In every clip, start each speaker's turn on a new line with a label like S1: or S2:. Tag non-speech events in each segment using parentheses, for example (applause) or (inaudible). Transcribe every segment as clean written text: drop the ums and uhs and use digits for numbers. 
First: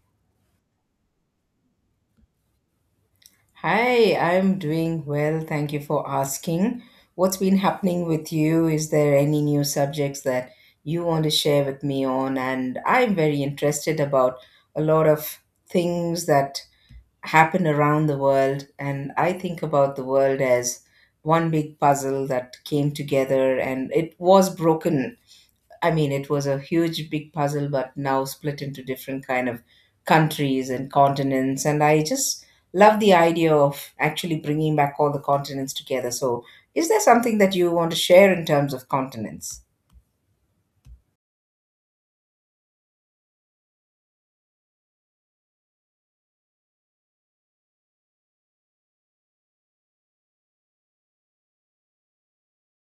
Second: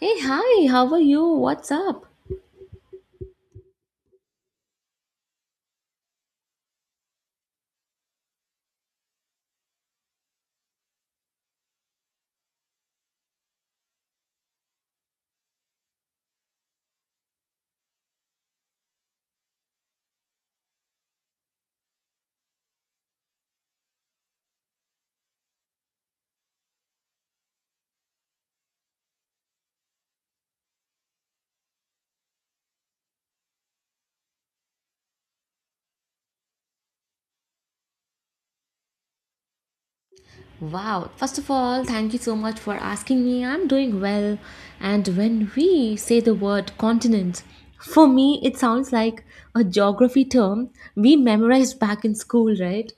S1: Hey, hi, how are you? What's up?
S2: Hi, I'm doing well. Thank you for asking. What's been happening with you? Is there any new subjects that you want to share with me on? And I'm very interested about a lot of things that happen around the world. And I think about the world as one big puzzle that came together and it was broken I mean, it was a huge, big puzzle, but now split into different kind of countries and continents. And I just love the idea of actually bringing back all the continents together. So, is there something that you want to share in terms of continents?
S1: Wow, first of all, thank you so much for asking me. I'm doing well. And when we say the word continent, for me, it sounds like a geography term we memorized back in school, right?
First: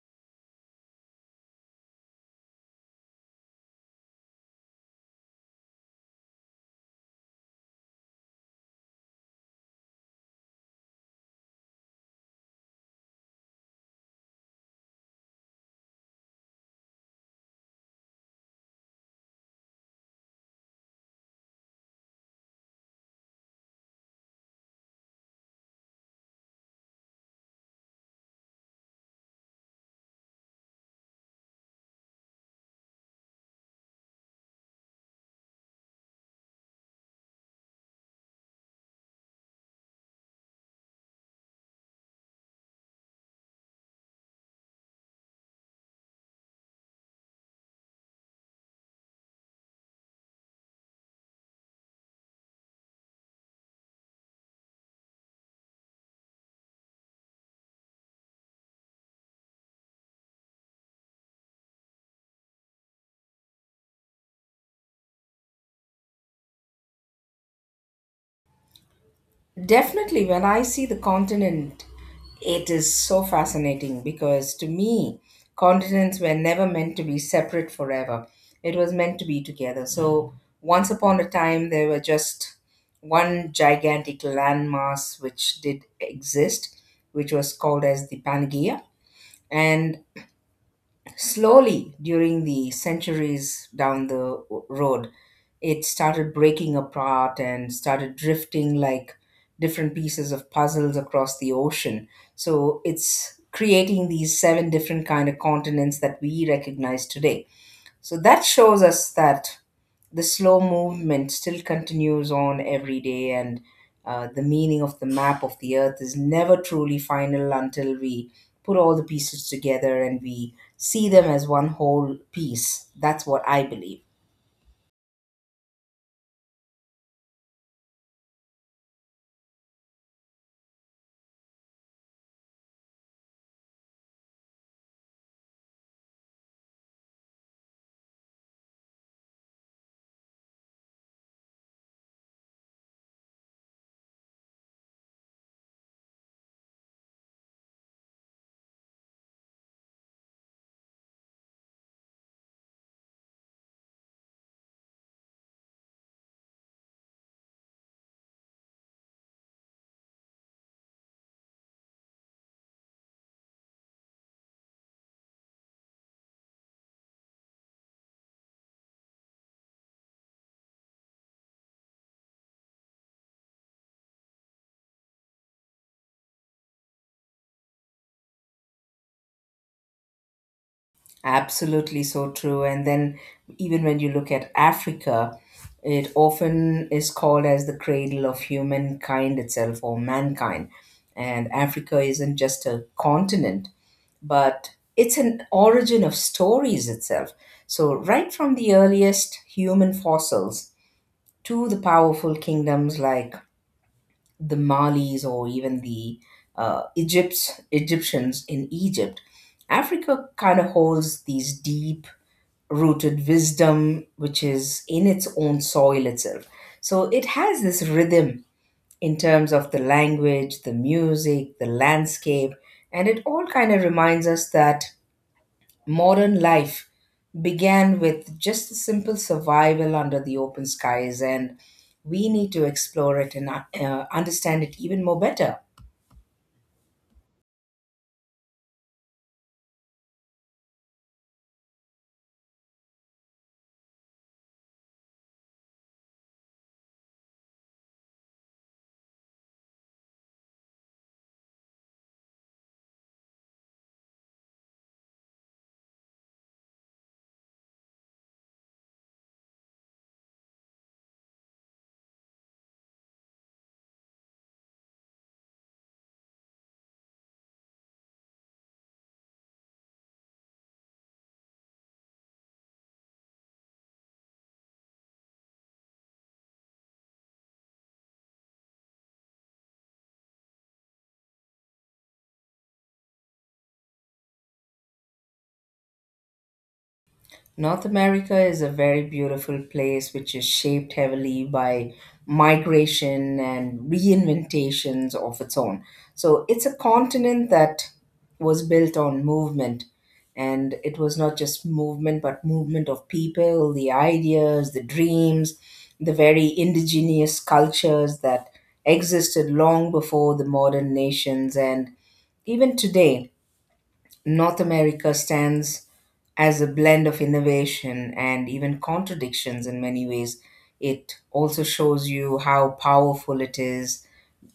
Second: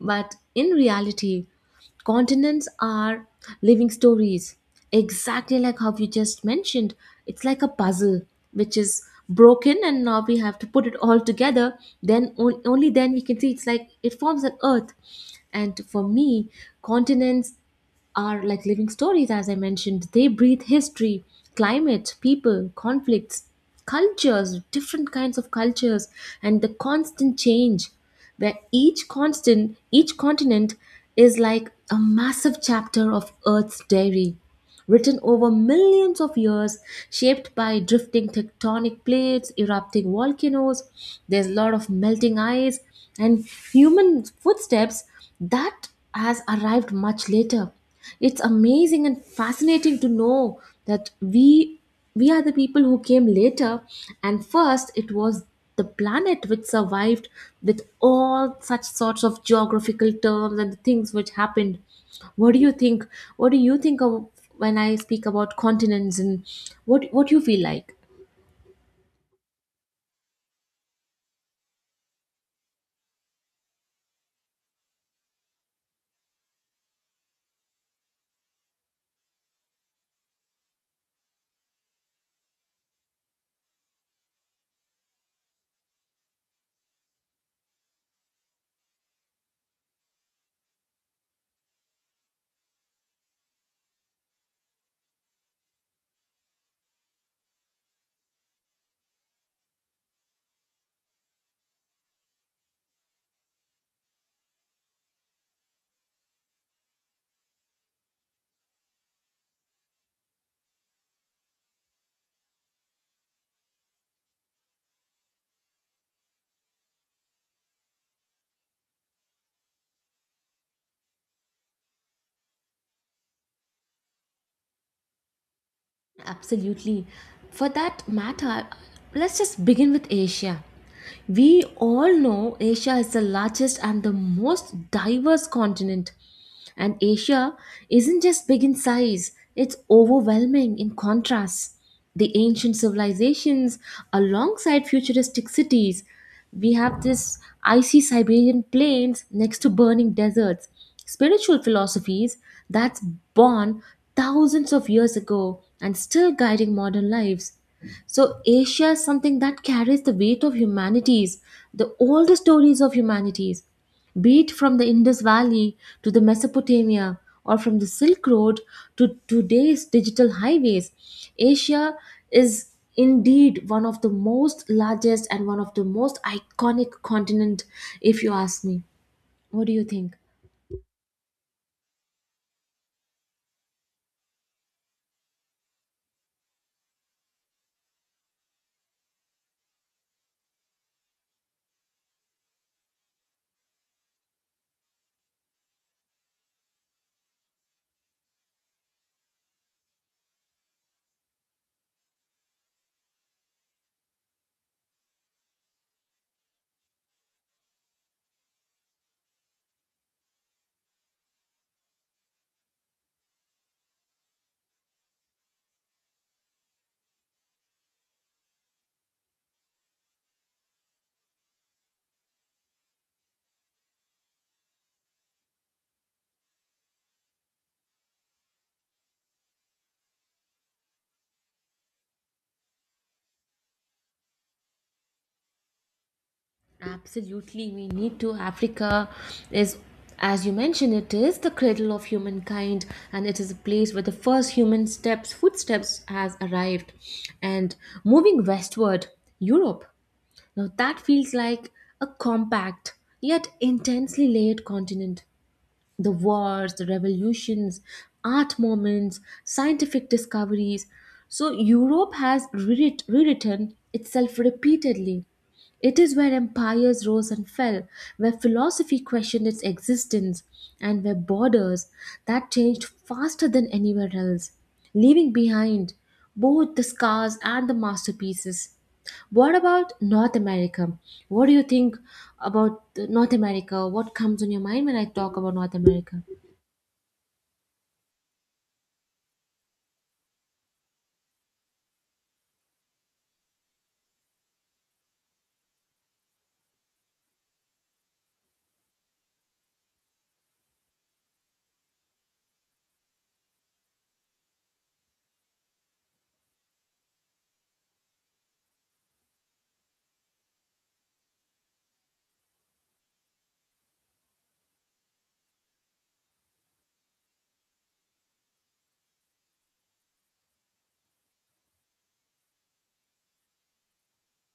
S1: But in reality, continents are living stories, exactly like how you just mentioned. It's like a puzzle, which is broken and now we have to put it all together, only then we can see it's like it forms an earth, and for me continents are like living stories, as I mentioned. They breathe history, climate, people, conflicts, cultures, different kinds of cultures, and the constant change, where each constant, each continent is like a massive chapter of Earth's diary written over millions of years, shaped by drifting tectonic plates, erupting volcanoes. There's a lot of melting ice and human footsteps that has arrived much later. It's amazing and fascinating to know that we are the people who came later, and first it was the planet which survived with all such sorts of geographical terms and the things which happened. What do you think? What do you think of when I speak about continents, and what you feel like?
S2: Definitely, when I see the continent, it is so fascinating because to me, continents were never meant to be separate forever. It was meant to be together. So, once upon a time, there were just one gigantic landmass which did exist, which was called as the Pangaea. And slowly, during the centuries down the road, it started breaking apart and started drifting like different pieces of puzzles across the ocean. So it's creating these seven different kind of continents that we recognize today. So that shows us that the slow movement still continues on every day, and the meaning of the map of the earth is never truly final until we put all the pieces together and we see them as one whole piece. That's what I believe.
S1: Absolutely. For that matter, let's just begin with Asia. We all know Asia is the largest and the most diverse continent. And Asia isn't just big in size, it's overwhelming in contrast. The ancient civilizations alongside futuristic cities. We have this icy Siberian plains next to burning deserts. Spiritual philosophies that's born thousands of years ago and still guiding modern lives. So Asia is something that carries the weight of humanities, the oldest stories of humanities, be it from the Indus Valley to the Mesopotamia, or from the Silk Road to today's digital highways. Asia is indeed one of the most largest and one of the most iconic continent, if you ask me. What do you think?
S2: Absolutely so true. And then, even when you look at Africa, it often is called as the cradle of humankind itself or mankind. And Africa isn't just a continent, but it's an origin of stories itself. So, right from the earliest human fossils to the powerful kingdoms like the Malis or even the Egypt's Egyptians in Egypt, Africa kind of holds these deep rooted wisdom which is in its own soil itself. So, it has this rhythm in terms of the language, the music, the landscape, and it all kind of reminds us that modern life began with just the simple survival under the open skies, and we need to explore it and understand it even more better.
S1: Absolutely, we need to. Africa is, as you mentioned, it is the cradle of humankind, and it is a place where the first human steps, footsteps, has arrived. And moving westward, Europe. Now that feels like a compact yet intensely layered continent. The wars, the revolutions, art moments, scientific discoveries. So Europe has rewritten itself repeatedly. It is where empires rose and fell, where philosophy questioned its existence, and where borders that changed faster than anywhere else, leaving behind both the scars and the masterpieces. What about North America? What do you think about North America? What comes on your mind when I talk about North America?
S2: North America is a very beautiful place which is shaped heavily by migration and reinventations of its own. So it's a continent that was built on movement. And it was not just movement, but movement of people, the ideas, the dreams, the very indigenous cultures that existed long before the modern nations. And even today, North America stands as a blend of innovation and even contradictions in many ways. It also shows you how powerful it is,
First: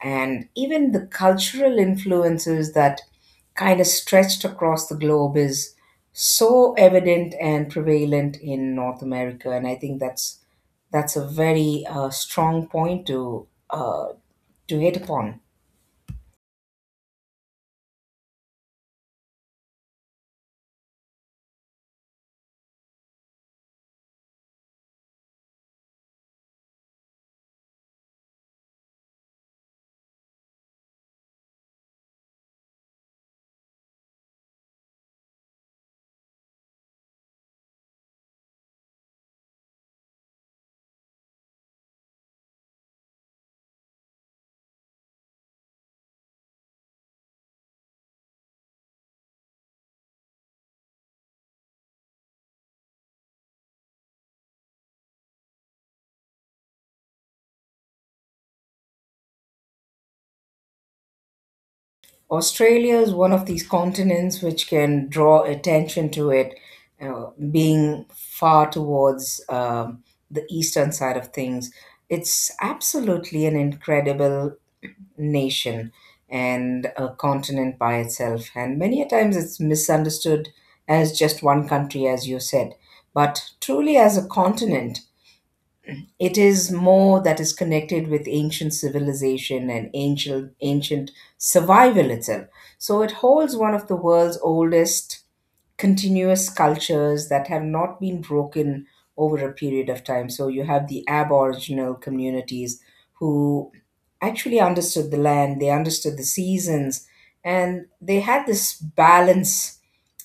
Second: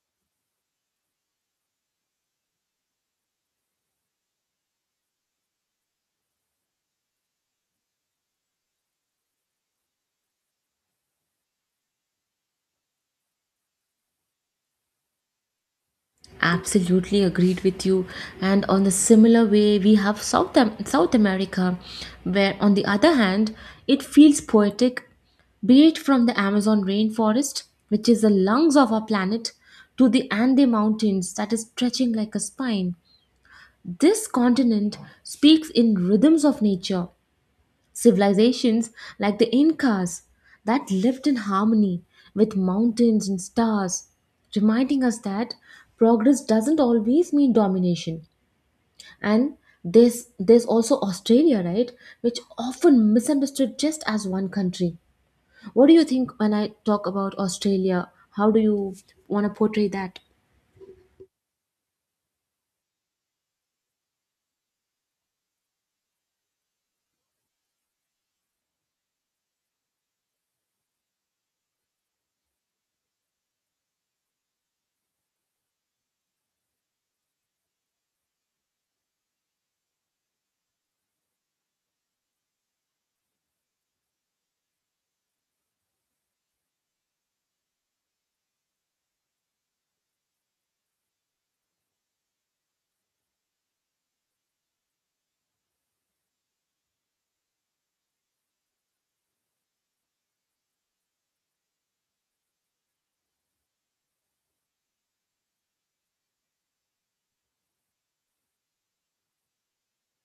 S2: and even the cultural influences that kind of stretched across the globe is so evident and prevalent in North America. And I think that's a very strong point to hit upon.
S1: Absolutely agreed with you. And on a similar way, we have South America, where on the other hand, it feels poetic, be it from the Amazon rainforest, which is the lungs of our planet, to the Ande Mountains that is stretching like a spine. This continent speaks in rhythms of nature. Civilizations like the Incas that lived in harmony with mountains and stars, reminding us that progress doesn't always mean domination. And there's also Australia, right, which often misunderstood just as one country. What do you think when I talk about Australia? How do you want to portray that?
S2: Australia is one of these continents which can draw attention to it, uh, being far towards the eastern side of things. It's absolutely an incredible nation and a continent by itself. And many a times it's misunderstood as just one country, as you said. But truly, as a continent, it is more that is connected with ancient civilization and ancient survival itself. So it holds one of the world's oldest continuous cultures that have not been broken over a period of time. So you have the aboriginal communities who actually understood the land. They understood the seasons, and they had this balance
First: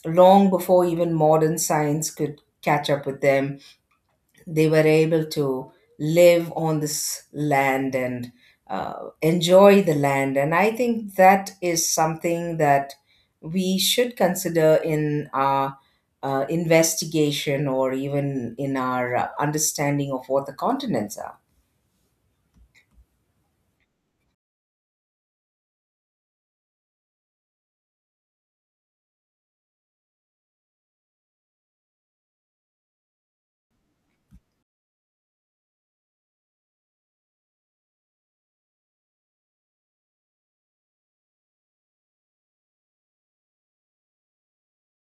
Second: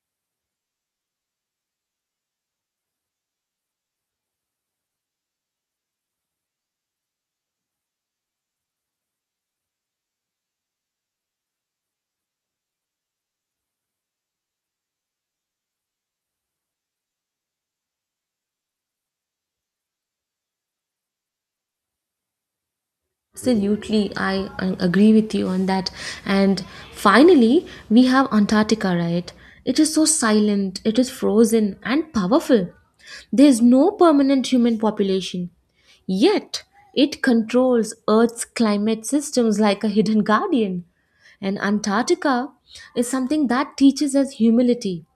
S2: long before even modern science could catch up with them. They were able to live on this land and enjoy the land. And I think that is something that we should consider in our investigation or even in our understanding of what the continents are.
S1: Absolutely, I agree with you on that. And finally, we have Antarctica, right? It is so silent, it is frozen and powerful. There is no permanent human population. Yet, it controls Earth's climate systems like a hidden guardian. And Antarctica is something that teaches us humility,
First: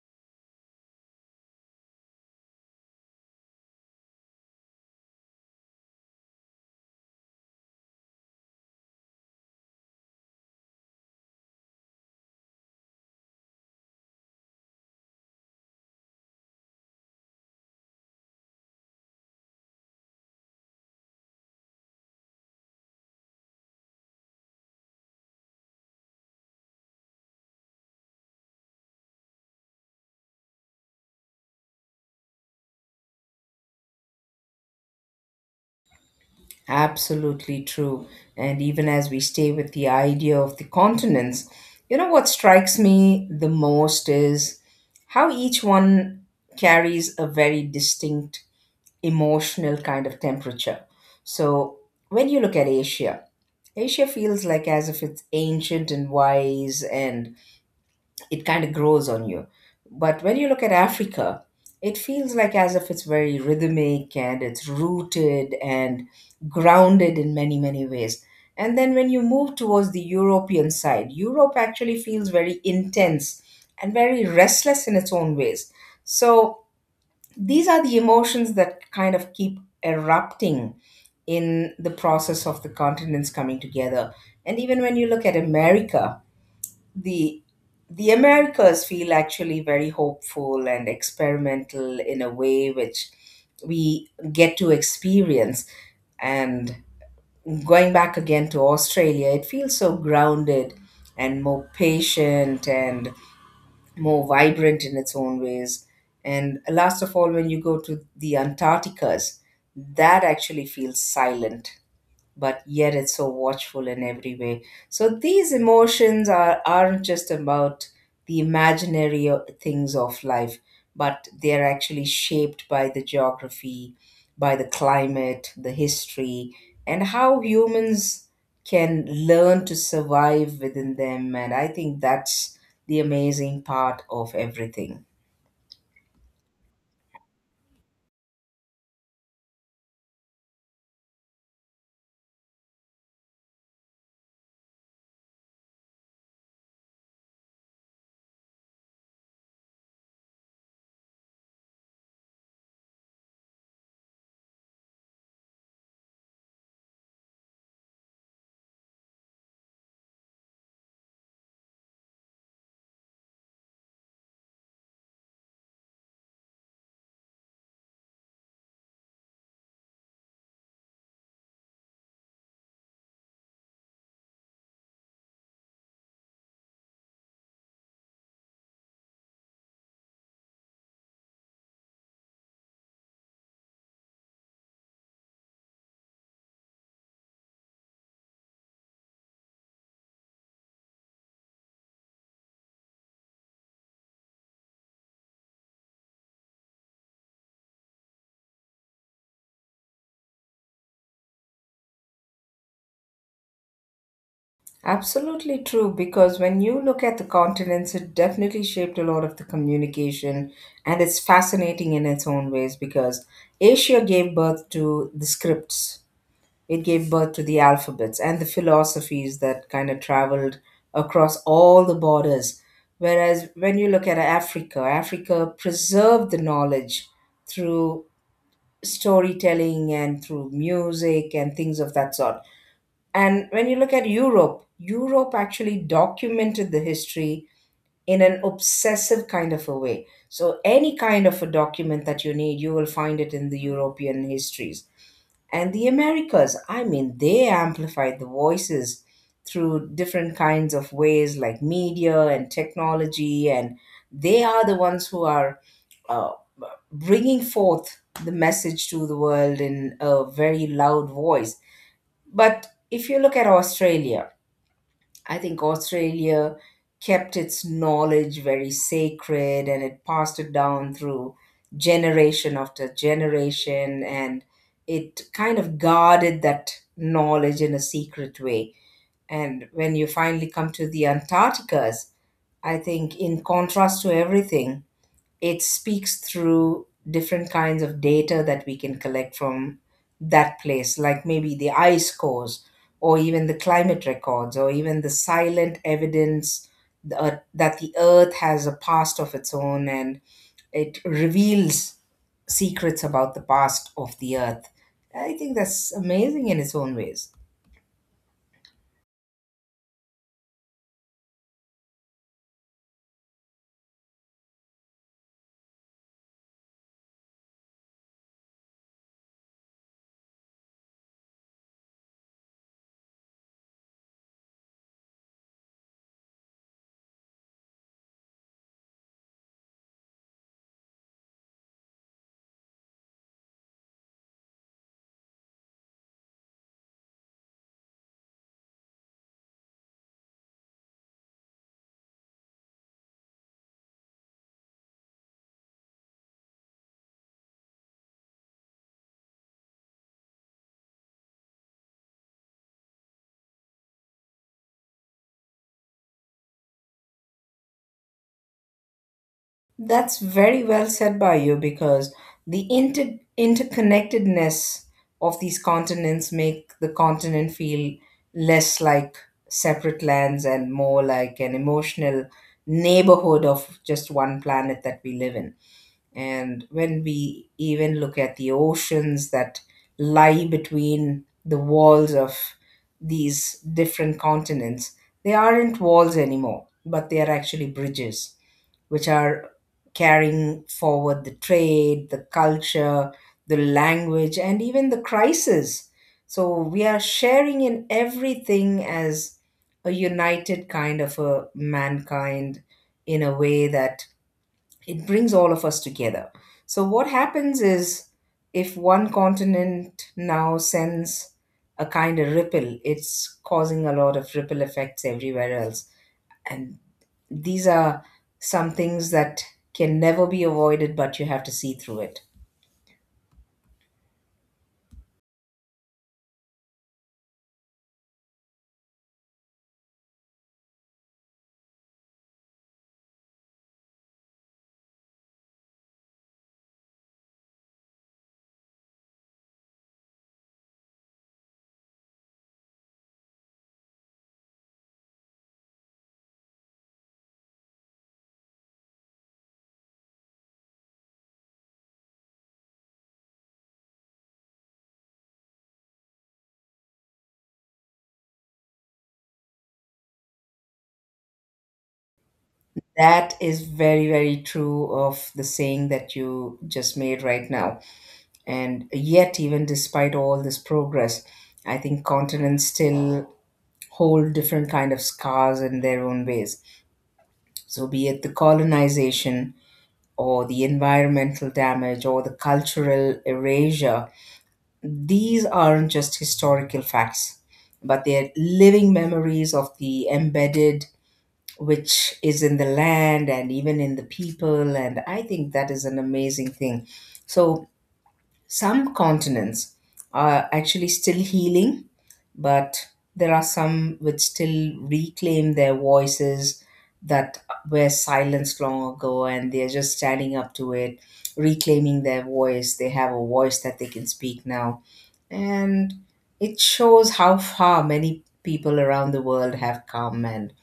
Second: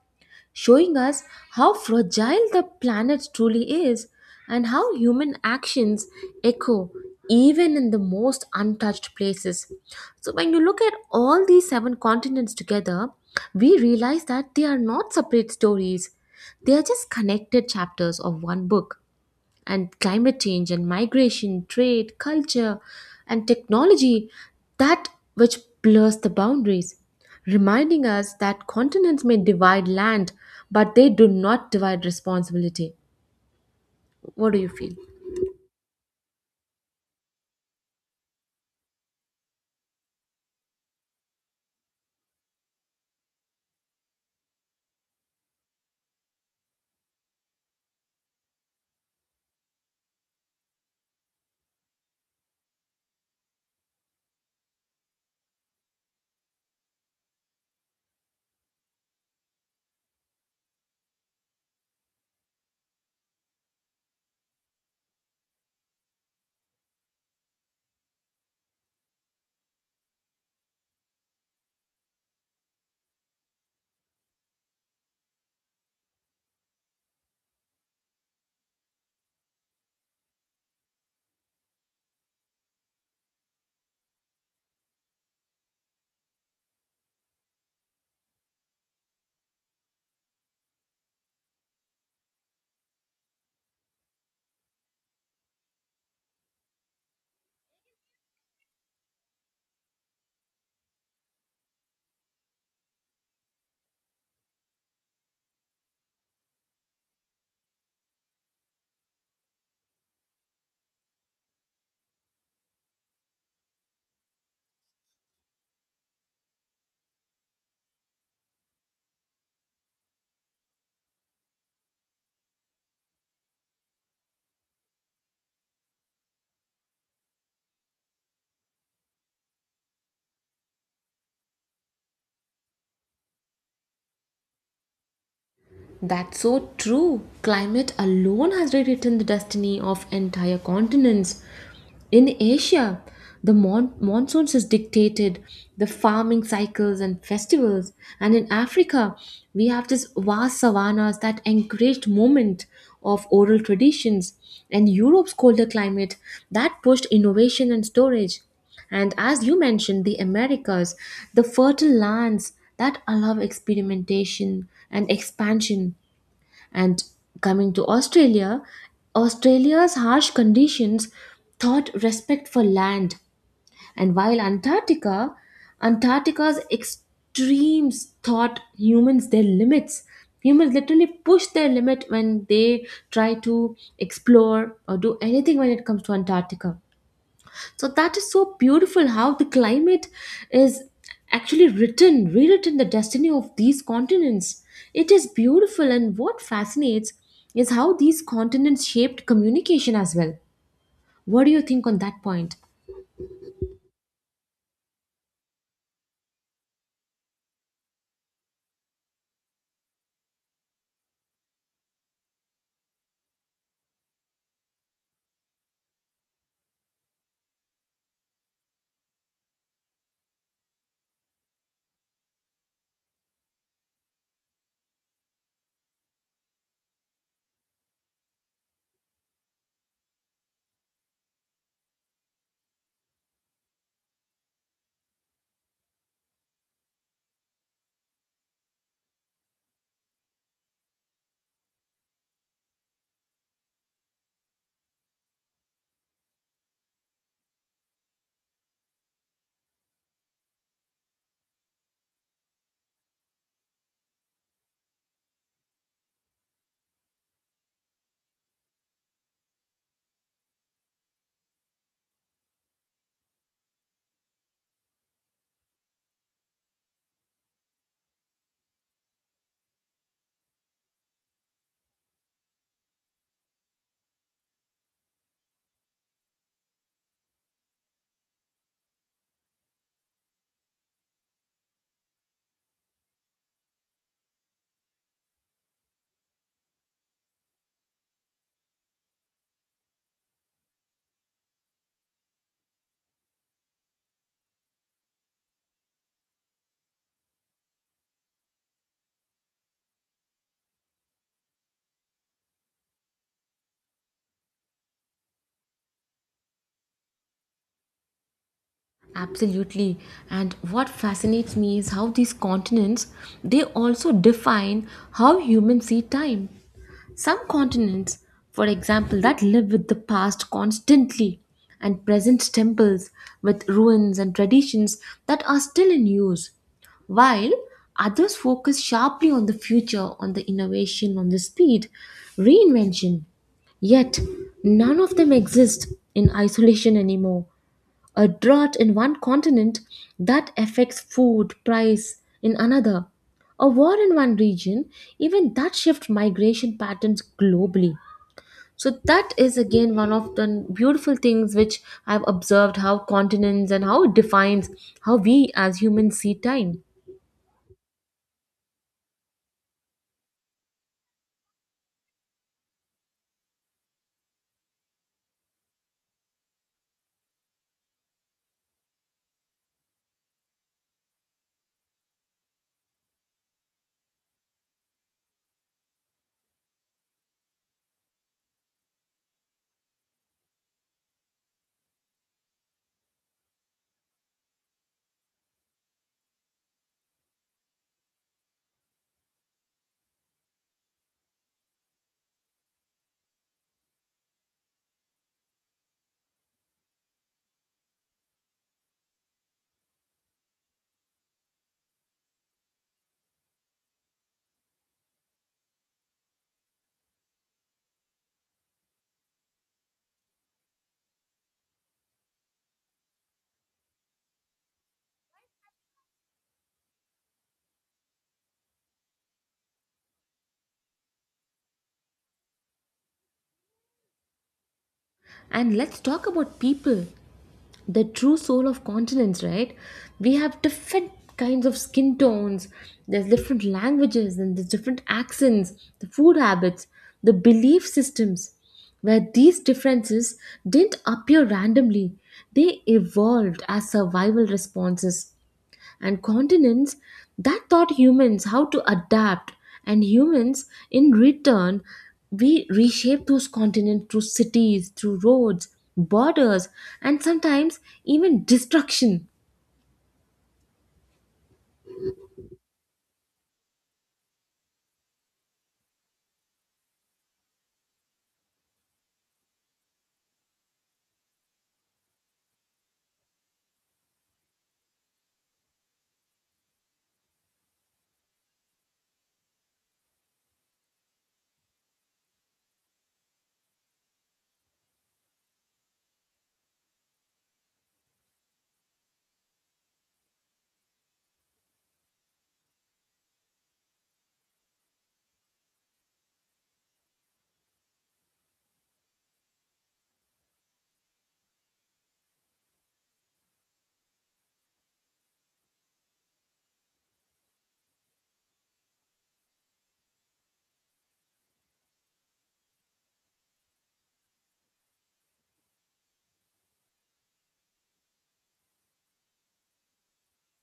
S1: showing us how fragile the planet truly is and how human actions echo even in the most untouched places. So, when you look at all these seven continents together, we realize that they are not separate stories, they are just connected chapters of one book, and climate change and migration, trade, culture, and technology, that which blurs the boundaries, reminding us that continents may divide land, but they do not divide responsibility. What do you feel?
S2: Absolutely true. And even as we stay with the idea of the continents, you know what strikes me the most is how each one carries a very distinct emotional kind of temperature. So when you look at Asia, Asia feels like as if it's ancient and wise and it kind of grows on you. But when you look at Africa, it feels like as if it's very rhythmic and it's rooted and grounded in many, many ways. And then when you move towards the European side, Europe actually feels very intense and very restless in its own ways. So these are the emotions that kind of keep erupting in the process of the continents coming together. And even when you look at America, the the Americas feel actually very hopeful and experimental in a way which we get to experience. And going back again to Australia, it feels so grounded and more patient and more vibrant in its own ways. And last of all, when you go to the Antarcticas, that actually feels silent but yet it's so watchful in every way. So these emotions aren't just about the imaginary things of life, but they're actually shaped by the geography, by the climate, the history, and how humans can learn to survive within them. And I think that's the amazing part of everything.
S1: That's so true. Climate alone has rewritten the destiny of entire continents. In Asia, the monsoons is dictated, the farming cycles and festivals. And in Africa, we have this vast savannas that encouraged movement of oral traditions. And Europe's colder climate that pushed innovation and storage. And as you mentioned, the Americas, the fertile lands that allow experimentation and expansion. And coming to Australia, Australia's harsh conditions taught respect for land. And while Antarctica, Antarctica's extremes taught humans their limits. Humans literally push their limit when they try to explore or do anything when it comes to Antarctica, so that is so beautiful how the climate is actually written, rewritten the destiny of these continents. It is beautiful, and what fascinates is how these continents shaped communication as well. What do you think on that point?
S2: Absolutely true, because when you look at the continents, it definitely shaped a lot of the communication, and it's fascinating in its own ways because Asia gave birth to the scripts, it gave birth to the alphabets and the philosophies that kind of traveled across all the borders. Whereas when you look at Africa, Africa preserved the knowledge through storytelling and through music and things of that sort. And when you look at Europe, Europe actually documented the history in an obsessive kind of a way. So, any kind of a document that you need, you will find it in the European histories. And the Americas, I mean, they amplified the voices through different kinds of ways like media and technology. And they are the ones who are uh, bringing forth the message to the world in a very loud voice. But if you look at Australia, I think Australia kept its knowledge very sacred and it passed it down through generation after generation, and it kind of guarded that knowledge in a secret way. And when you finally come to the Antarcticas, I think in contrast to everything, it speaks through different kinds of data that we can collect from that place, like maybe the ice cores, or even the climate records, or even the silent evidence that the earth has a past of its own and it reveals secrets about the past of the earth. I think that's amazing in its own ways.
S1: Absolutely. And what fascinates me is how these continents they also define how humans see time. Some continents, for example, that live with the past constantly and present temples with ruins and traditions that are still in use, while others focus sharply on the future, on the innovation, on the speed, reinvention. Yet, none of them exist in isolation anymore. A drought in one continent that affects food price in another, a war in one region, even that shift migration patterns globally. So that is again one of the beautiful things which I've observed, how continents and how it defines how we as humans see time.
S2: That's very well said by you because the interconnectedness of these continents make the continent feel less like separate lands and more like an emotional neighborhood of just one planet that we live in. And when we even look at the oceans that lie between the walls of these different continents, they aren't walls anymore, but they are actually bridges which are carrying forward the trade, the culture, the language, and even the crisis. So we are sharing in everything as a united kind of a mankind in a way that it brings all of us together. So what happens is, if one continent now sends a kind of ripple, it's causing a lot of ripple effects everywhere else. And these are some things that can never be avoided, but you have to see through it.
S1: And let's talk about people, the true soul of continents, right? We have different kinds of skin tones, there's different languages, and there's different accents, the food habits, the belief systems, where these differences didn't appear randomly, they evolved as survival responses, and continents that taught humans how to adapt, and humans in return we reshape those continents through cities, through roads, borders, and sometimes even destruction.
S2: That is very, very true of the saying that you just made right now. And yet, even despite all this progress, I think continents still hold different kind of scars in their own ways. So be it the colonization or the environmental damage or the cultural erasure, these aren't just historical facts, but they're living memories of the embedded, which is in the land and even in the people. And I think that is an amazing thing. So, some continents are actually still healing, but there are some which still reclaim their voices that were silenced long ago and they're just standing up to it, reclaiming their voice. They have a voice that they can speak now. And it shows how far many people around the world have come, and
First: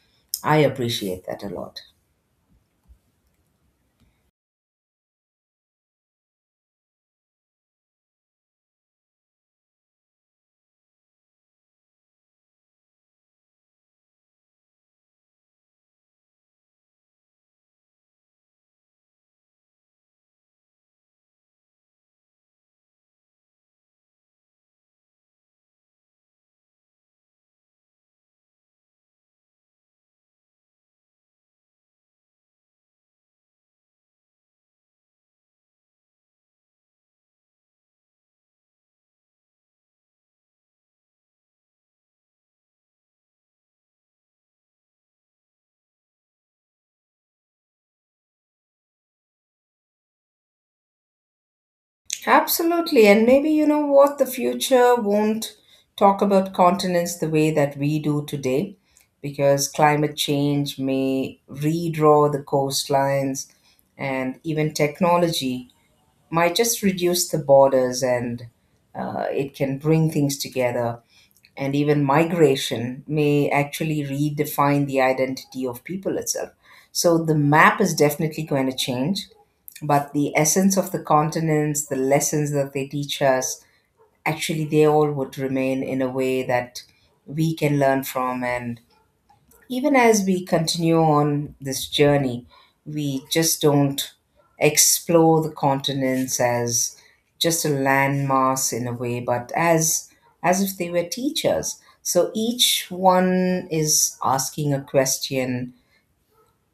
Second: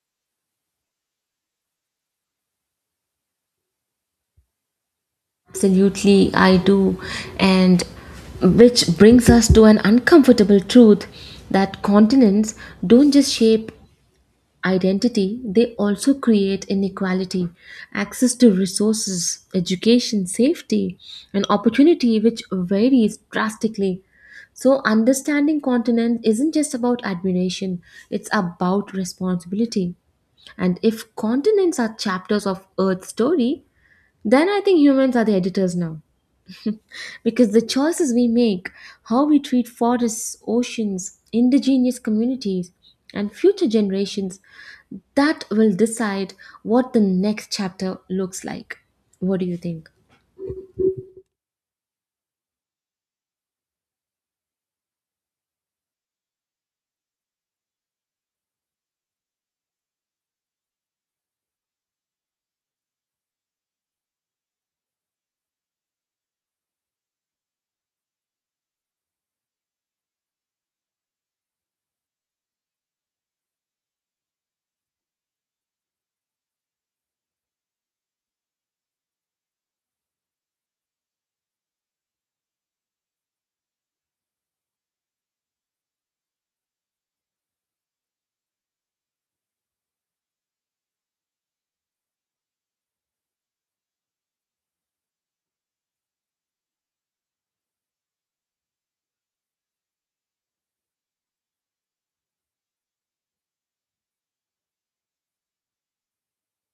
S2: I appreciate that a lot.
S1: Absolutely, I do. And which brings us to an uncomfortable truth, that continents don't just shape identity, they also create inequality. Access to resources, education, safety, and opportunity, which varies drastically. So, understanding continent isn't just about admiration, it's about responsibility. And if continents are chapters of Earth's story, then I think humans are the editors now. Because the choices we make, how we treat forests, oceans, indigenous communities, and future generations, that will decide what the next chapter looks like. What do you think?
S2: Absolutely. And maybe you know what? The future won't talk about continents the way that we do today, because climate change may redraw the coastlines and even technology might just reduce the borders and it can bring things together. And even migration may actually redefine the identity of people itself. So the map is definitely going to change, but the essence of the continents, the lessons that they teach us, actually, they all would remain in a way that we can learn from. And even as we continue on this journey, we just don't explore the continents as just a landmass in a way, but as if they were teachers. So each one is asking a question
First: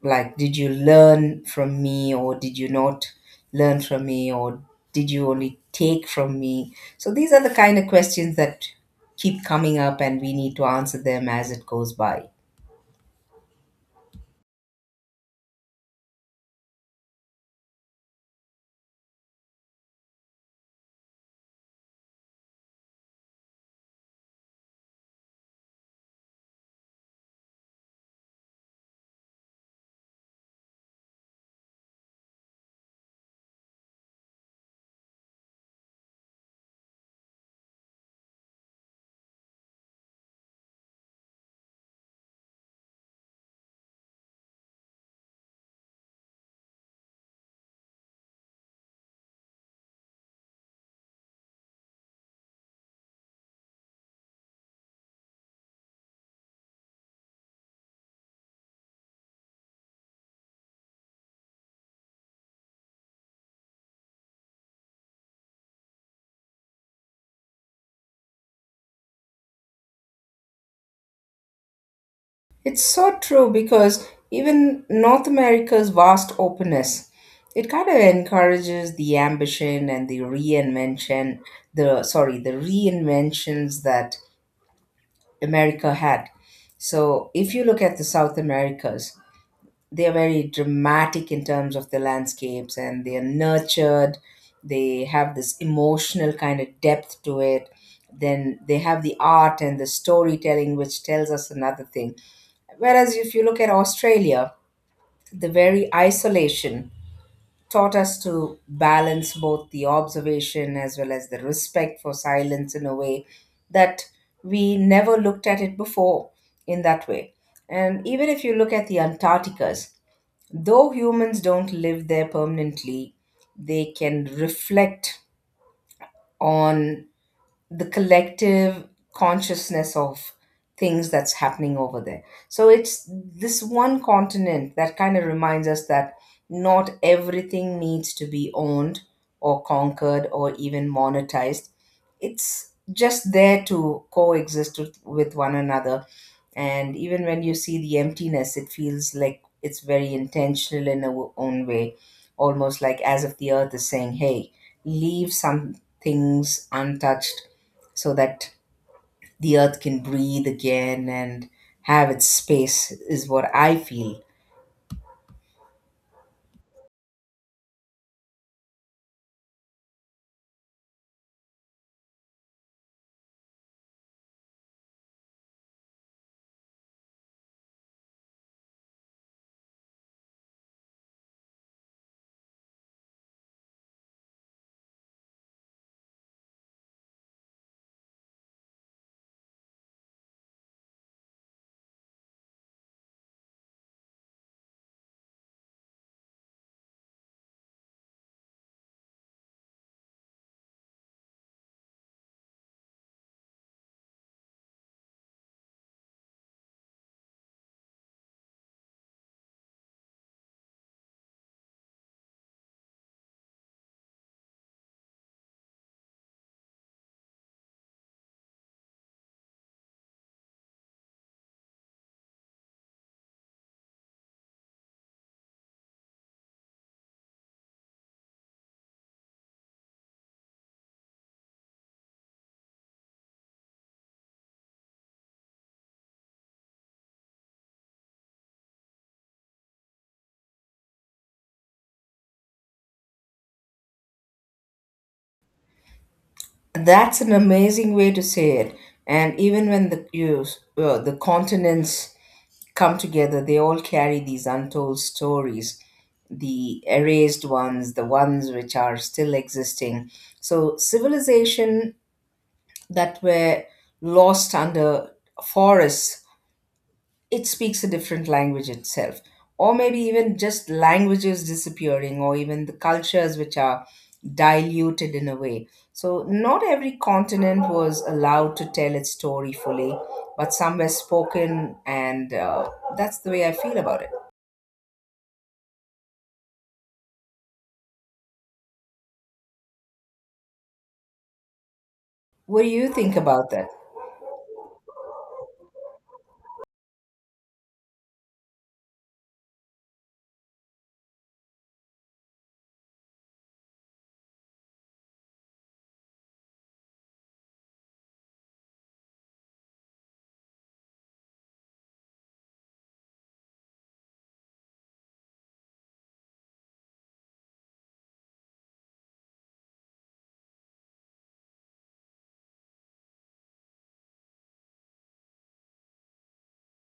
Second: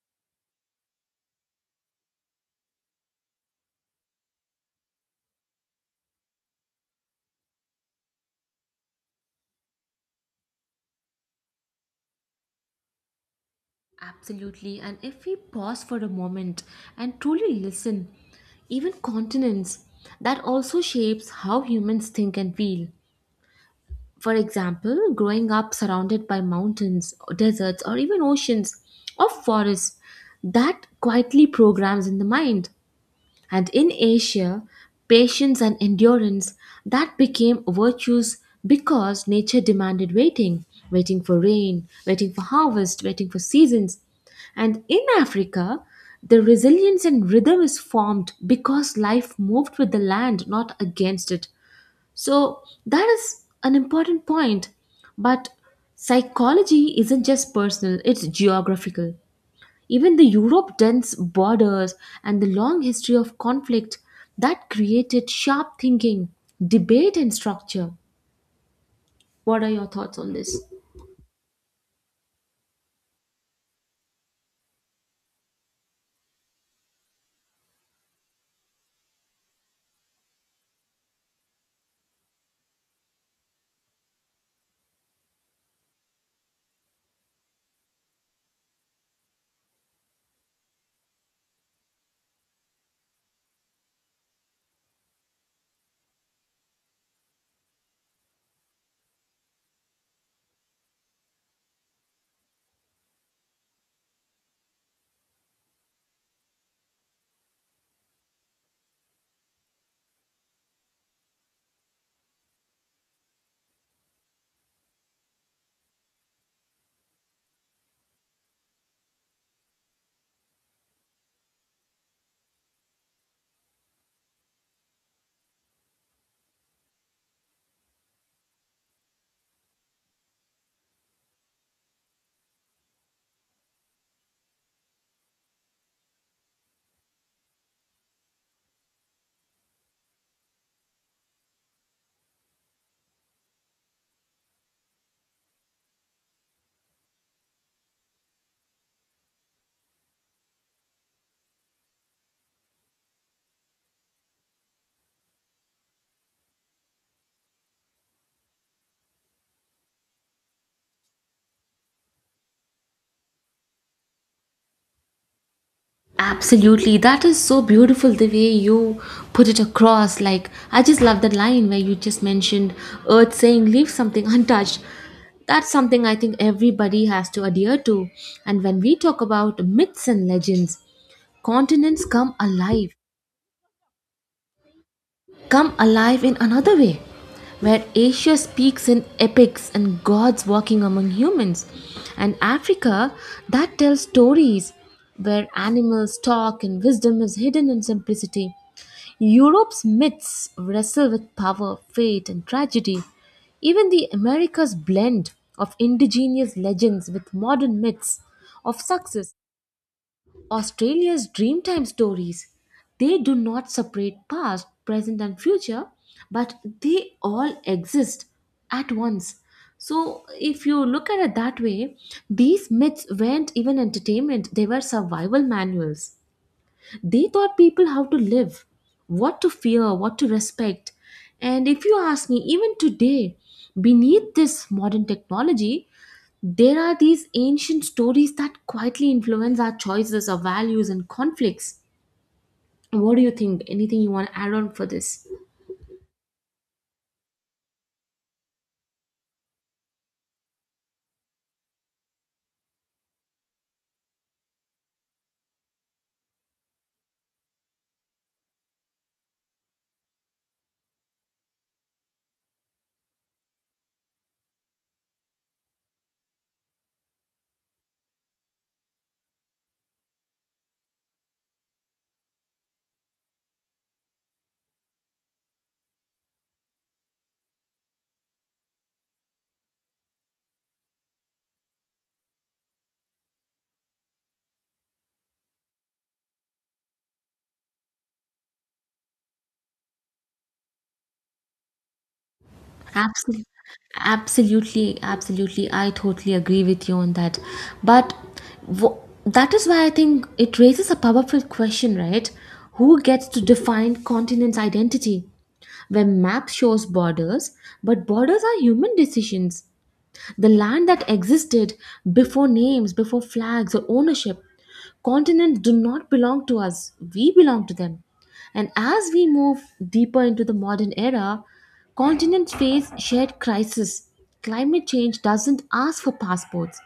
S2: like, did you learn from me, or did you not learn from me, or did you only take from me? So these are the kind of questions that keep coming up, and we need to answer them as it goes by.
S1: Absolutely. And if we pause for a moment and truly listen, even continents, that also shapes how humans think and feel. For example, growing up surrounded by mountains, deserts, or even oceans or forests, that quietly programs in the mind. And in Asia, patience and endurance that became virtues because nature demanded waiting, waiting for rain, waiting for harvest, waiting for seasons. And in Africa, the resilience and rhythm is formed because life moved with the land, not against it. So that is an important point. But psychology isn't just personal, it's geographical. Even the Europe dense borders and the long history of conflict that created sharp thinking, debate and structure. What are your thoughts on this?
S2: It's so true because even North America's vast openness, it kind of encourages the ambition and the reinvention, the reinventions that America had. So if you look at the South Americas, they are very dramatic in terms of the landscapes, and they are nurtured, they have this emotional kind of depth to it. Then they have the art and the storytelling which tells us another thing. Whereas if you look at Australia, the very isolation taught us to balance both the observation as well as the respect for silence in a way that we never looked at it before, in that way. And even if you look at the Antarcticas, though humans don't live there permanently, they can reflect on the collective consciousness of things that's happening over there. So it's this one continent that kind of reminds us that not everything needs to be owned or conquered or even monetized. It's just there to coexist with one another. And even when you see the emptiness, it feels like it's very intentional in our own way, almost like as if the earth is saying, hey, leave some things untouched so that the earth can breathe again and have its space is what I feel.
S1: Absolutely. That is so beautiful the way you put it across. Like, I just love that line where you just mentioned Earth saying, leave something (laughs) untouched. That's something I think everybody has to adhere to. And when we talk about myths and legends, continents come alive, come alive in another way, where Asia speaks in epics and gods walking among humans, and Africa that tells stories where animals talk and wisdom is hidden in simplicity. Europe's myths wrestle with power, fate, and tragedy. Even the Americas blend of indigenous legends with modern myths of success, Australia's Dreamtime stories. They do not separate past, present, and future, but they all exist at once. So, if you look at it that way, these myths weren't even entertainment, they were survival manuals. They taught people how to live, what to fear, what to respect. And if you ask me, even today, beneath this modern technology, there are these ancient stories that quietly influence our choices, our values, and conflicts. What do you think? Anything you want to add on for this?
S2: That's an amazing way to say it. And even when the continents come together, they all carry these untold stories, the erased ones, the ones which are still existing. So civilization that were lost under forests, it speaks a different language itself. Or maybe even just languages disappearing, or even the cultures which are diluted in a way. So not every continent was allowed to tell its story fully, but some were spoken, and that's the way I feel about it. What do you think
S1: Absolutely.
S2: about that?
S1: Absolutely, absolutely, I totally agree with you on that. But wh- that is why I think it raises a powerful question, right? Who gets to define continent's identity? Where map shows borders, but borders are human decisions. The land that existed before names, before flags or ownership. Continents do not belong to us, we belong to them. And as we move deeper into the modern era, continents face shared crisis. Climate change doesn't ask for passports.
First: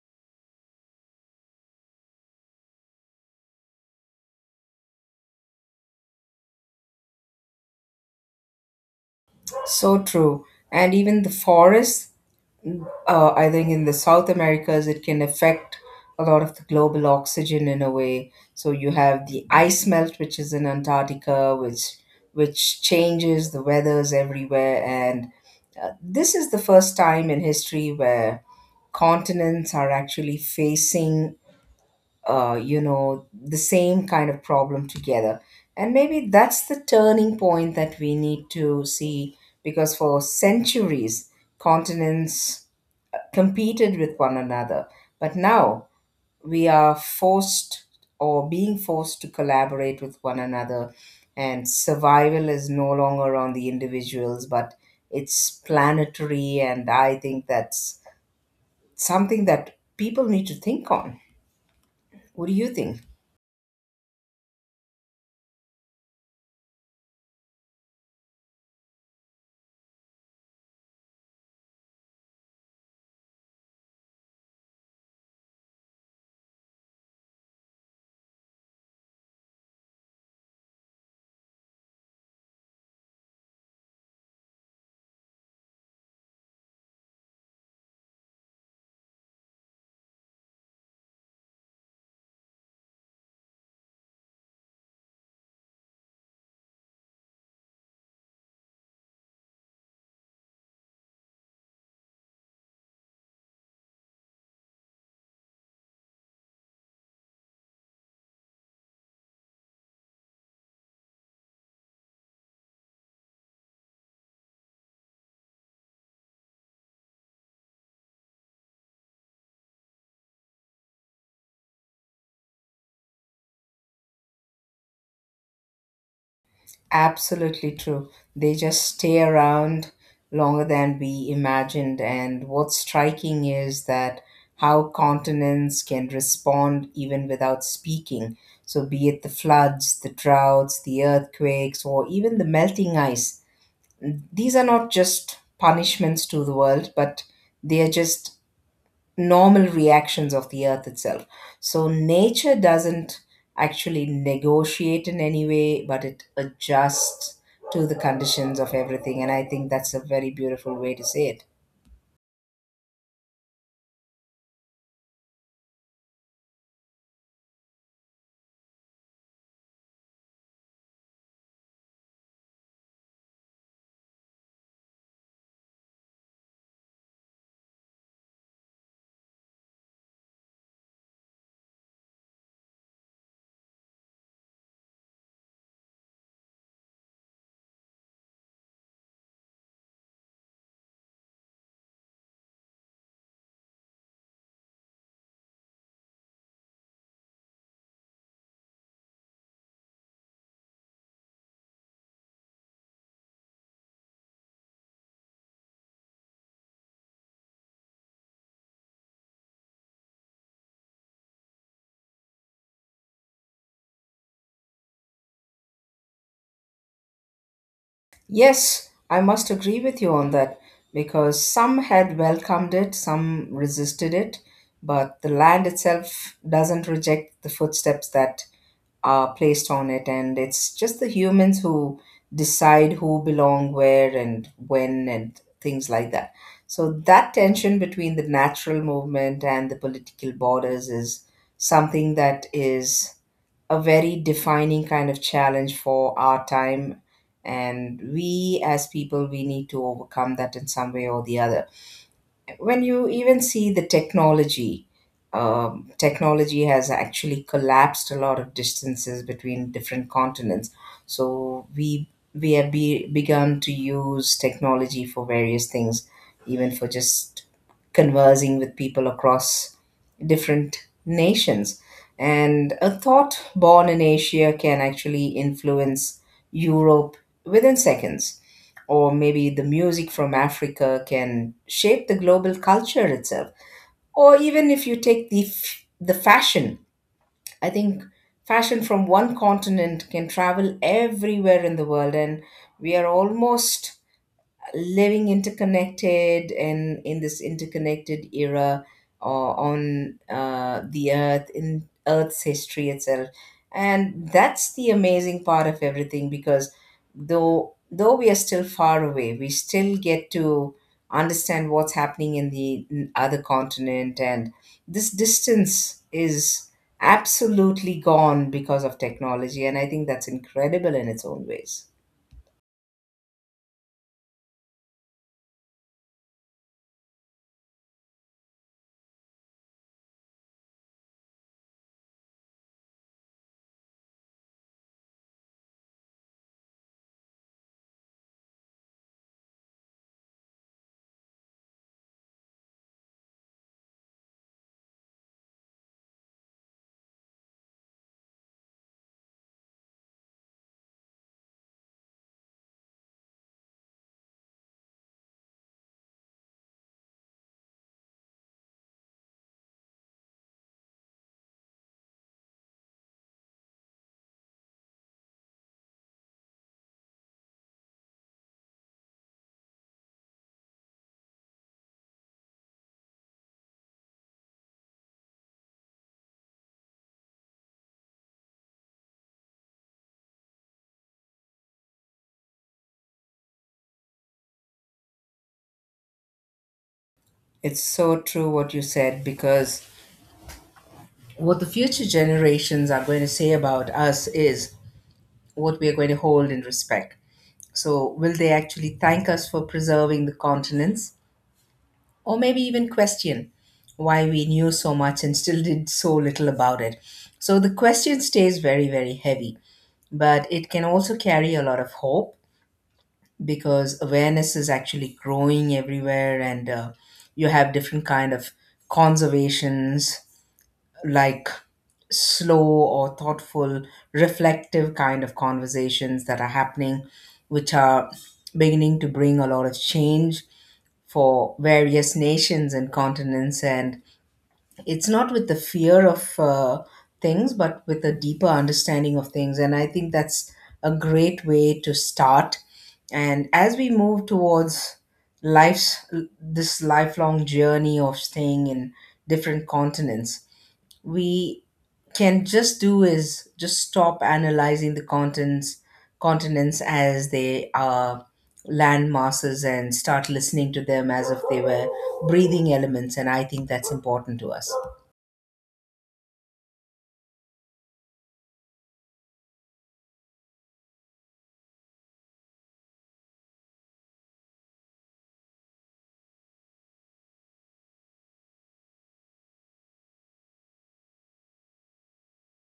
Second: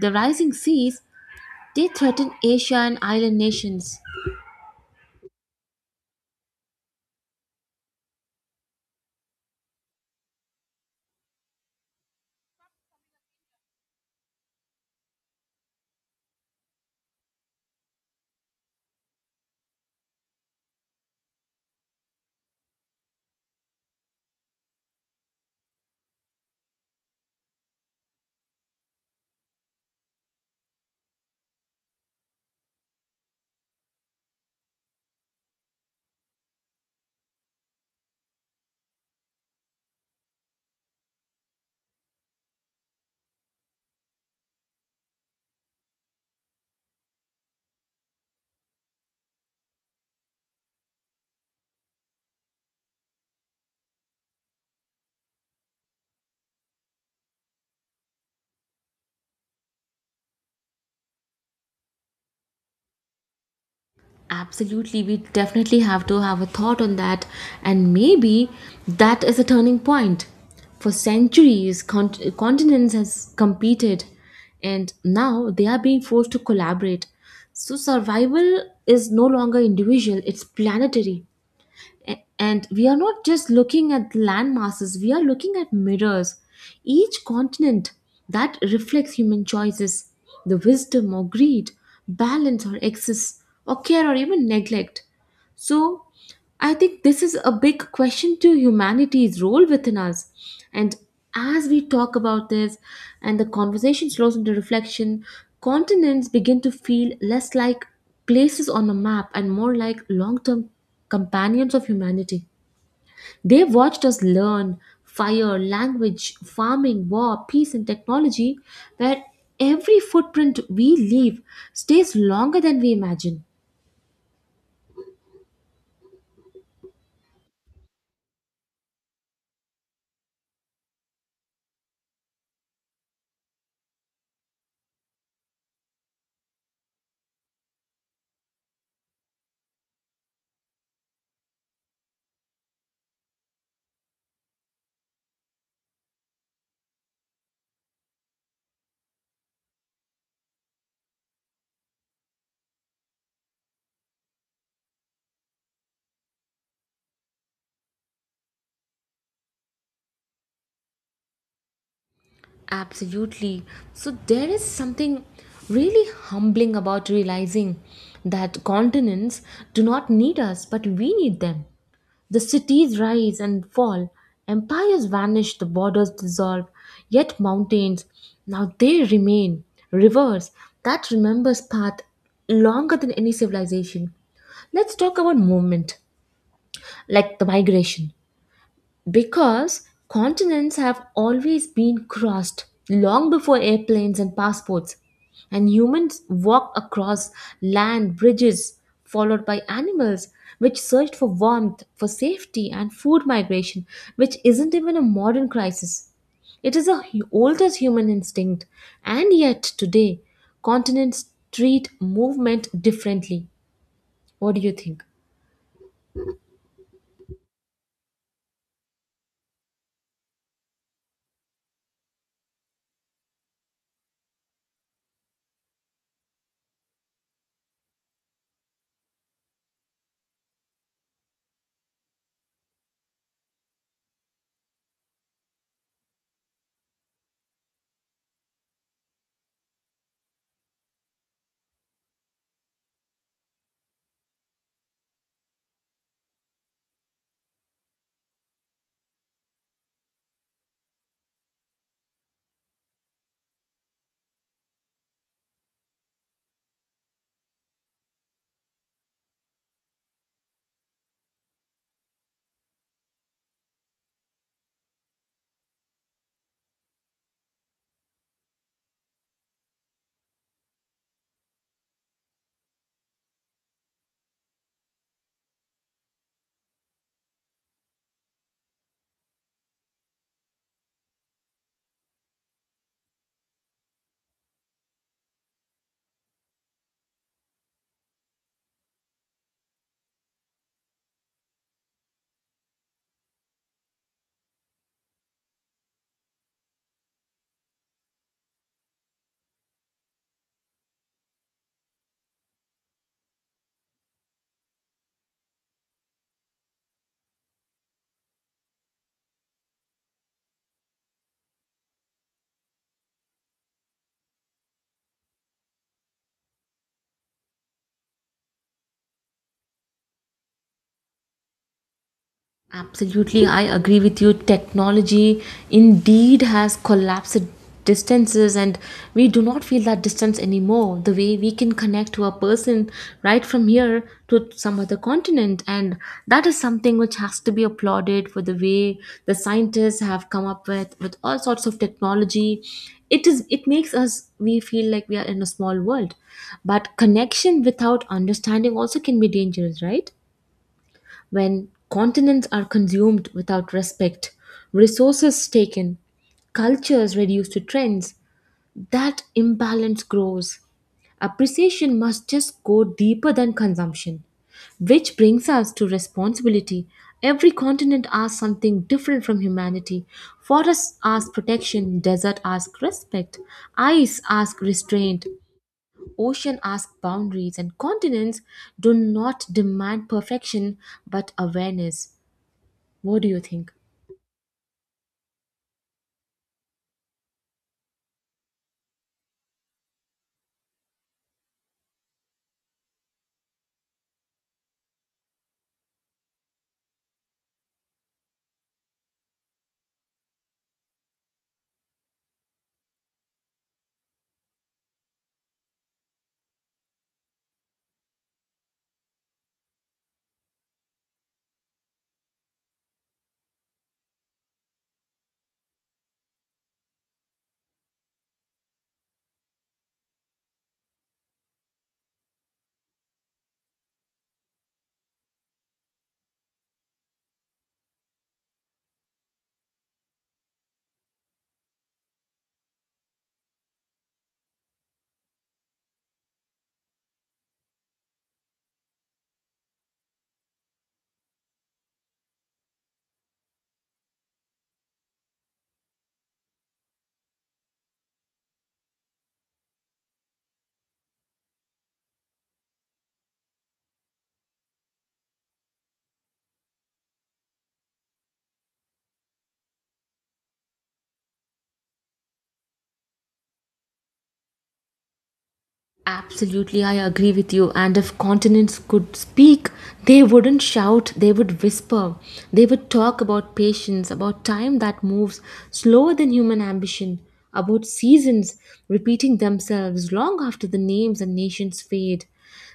S1: The rising seas, they threaten Asia and island nations.
S2: So true. And even the forests, I think in the South Americas, it can affect a lot of the global oxygen in a way. So you have the ice melt, which is in Antarctica, which changes the weathers everywhere. And this is the first time in history where continents are actually facing the same kind of problem together. And maybe that's the turning point that we need to see, because for centuries, continents competed with one another. But now we are forced or being forced to collaborate with one another, and survival is no longer on the individuals, but it's planetary. And I think that's something that people need to think on. What do you think?
S1: Absolutely, we definitely have to have a thought on that, and maybe that is a turning point. For centuries, continents has competed, and now they are being forced to collaborate. So survival is no longer individual; it's planetary. And we are not just looking at land masses, we are looking at mirrors, each continent that reflects human choices, the wisdom or greed, balance or excess, or care or even neglect. So I think this is a big question to humanity's role within us. And as we talk about this and the conversation slows into reflection, continents begin to feel less like places on a map and more like long term companions of humanity. They watched us learn fire, language, farming, war, peace, and technology, where every footprint we leave stays longer than we imagine.
S2: Absolutely true. They just stay around longer than we imagined. And what's striking is that how continents can respond even without speaking. So, be it the floods, the droughts, the earthquakes, or even the melting ice, these are not just punishments to the world, but they are just normal reactions of the earth itself. So nature doesn't actually negotiate in any way, but it adjusts to the conditions of everything. And I think that's a very beautiful way to say it.
S1: Absolutely. So there is something really humbling about realizing that continents do not need us, but we need them. The cities rise and fall, empires vanish, the borders dissolve, yet mountains, now they remain, rivers that remembers path longer than any civilization. Let's talk about movement, like the migration. Because continents have always been crossed long before airplanes and passports, and humans walked across land bridges followed by animals which searched for warmth, for safety, and food migration, which isn't even a modern crisis. It is the oldest human instinct, and yet today continents treat movement differently. What do you think?
S2: Yes, I must agree with you on that, because some had welcomed it, some resisted it, but the land itself doesn't reject the footsteps that are placed on it, and it's just the humans who decide who belong where and when and things like that. So that tension between the natural movement and the political borders is something that is a very defining kind of challenge for our time, and we as people, we need to overcome that in some way or the other. When you even see the technology, technology has actually collapsed a lot of distances between different continents. So we begun to use technology for various things, even for just conversing with people across different nations. And a thought born in Asia can actually influence Europe within seconds, or maybe the music from Africa can shape the global culture itself. Or even if you take the fashion, I think fashion from one continent can travel everywhere in the world, and we are almost living interconnected, and in this interconnected era, or on the earth, in earth's history itself. And that's the amazing part of everything, because though we are still far away, we still get to understand what's happening in other continent, and this distance is absolutely gone because of technology, and I think that's incredible in its own ways.
S1: Absolutely, I agree with you. Technology indeed has collapsed distances, and we do not feel that distance anymore. The way we can connect to a person right from here to some other continent, and that is something which has to be applauded for the way the scientists have come up with all sorts of technology. It is it makes us we feel like we are in a small world, but connection without understanding also can be dangerous, right? When continents are consumed without respect, resources taken, cultures reduced to trends, that imbalance grows. Appreciation must just go deeper than consumption. Which brings us to responsibility. Every continent asks something different from humanity. Forests ask protection, desert ask respect, ice ask restraint, ocean ask boundaries, and continents do not demand perfection but awareness. What do you think?
S2: It's so true what you said, because what the future generations are going to say about us is what we are going to hold in respect. So, will they actually thank us for preserving the continents, or maybe even question why we knew so much and still did so little about it? So, the question stays very, very heavy, but it can also carry a lot of hope, because awareness is actually growing everywhere, and you have different kind of conservations, like slow or thoughtful, reflective kind of conversations that are happening, which are beginning to bring a lot of change for various nations and continents. And it's not with the fear of things, but with a deeper understanding of things. And I think that's a great way to start. And as we move towards life's this lifelong journey of staying in different continents, we can just do is just stop analyzing the continents as they are land masses, and start listening to them as if they were breathing elements, and I think that's important to us.
S1: Absolutely, I agree with you. And if continents could speak, they wouldn't shout, they would whisper. They would talk about patience, about time that moves slower than human ambition, about seasons repeating themselves long after the names and nations fade.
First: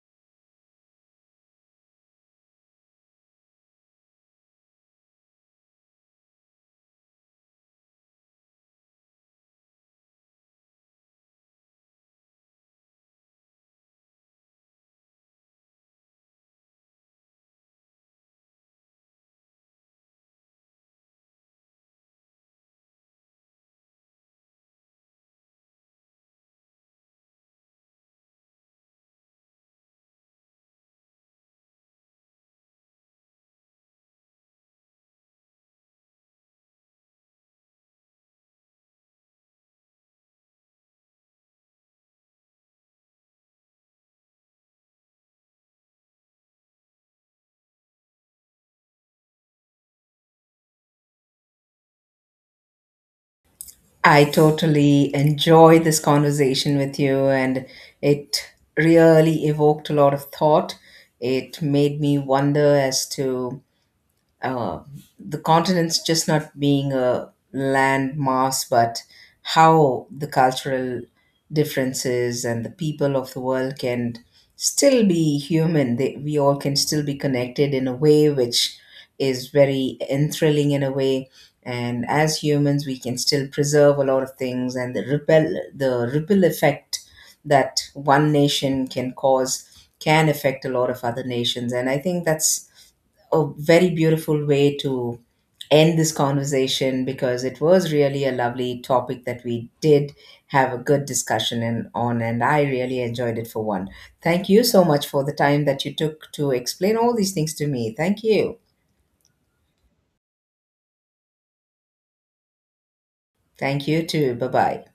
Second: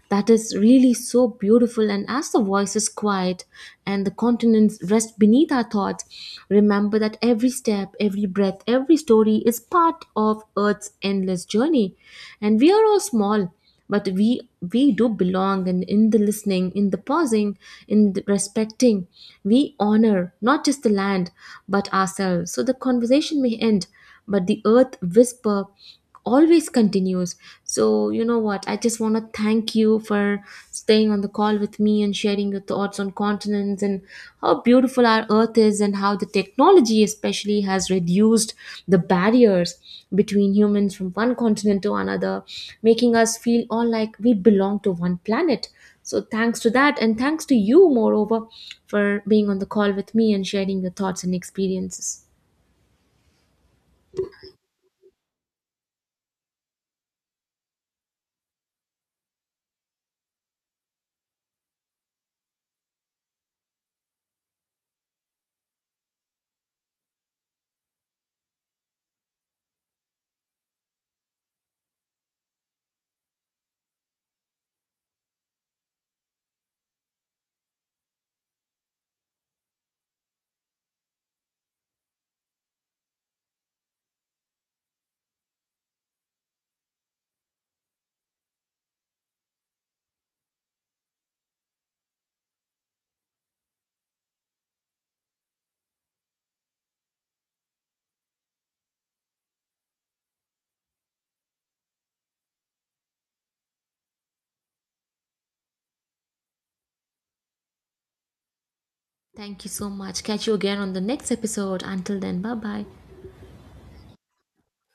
S1: That is really so beautiful. And as the voice is quiet and the continents rest beneath our thoughts, remember that every step, every breath, every story is part of Earth's endless journey. And we are all small, but we do belong, and in the listening, in the pausing, in the respecting, we honor not just the land but ourselves. So the conversation may end, but the earth whisper always continues. So, you know what? I just want to thank you for staying on the call with me and sharing your thoughts on continents and how beautiful our earth is, and how the technology, especially, has reduced the barriers between humans from one continent to another, making us feel all like we belong to one planet. So, thanks to that, and thanks to you, moreover, for being on the call with me and sharing your thoughts and experiences.
S2: I totally enjoyed this conversation with you, and it really evoked a lot of thought. It made me wonder as to uh, the continents just not being a land mass, but how the cultural differences and the people of the world can still be human. We all can still be connected in a way which is very enthralling in a way. And as humans, we can still preserve a lot of things, and the ripple effect that one nation can cause can affect a lot of other nations. And I think that's a very beautiful way to end this conversation, because it was really a lovely topic that we did have a good discussion and on, and I really enjoyed it for one. Thank you so much for the time that you took to explain all these things to me. Thank you.
S1: Thank you so much. Catch you again on the next episode. Until then, bye bye.
S2: Thank you too. Bye-bye.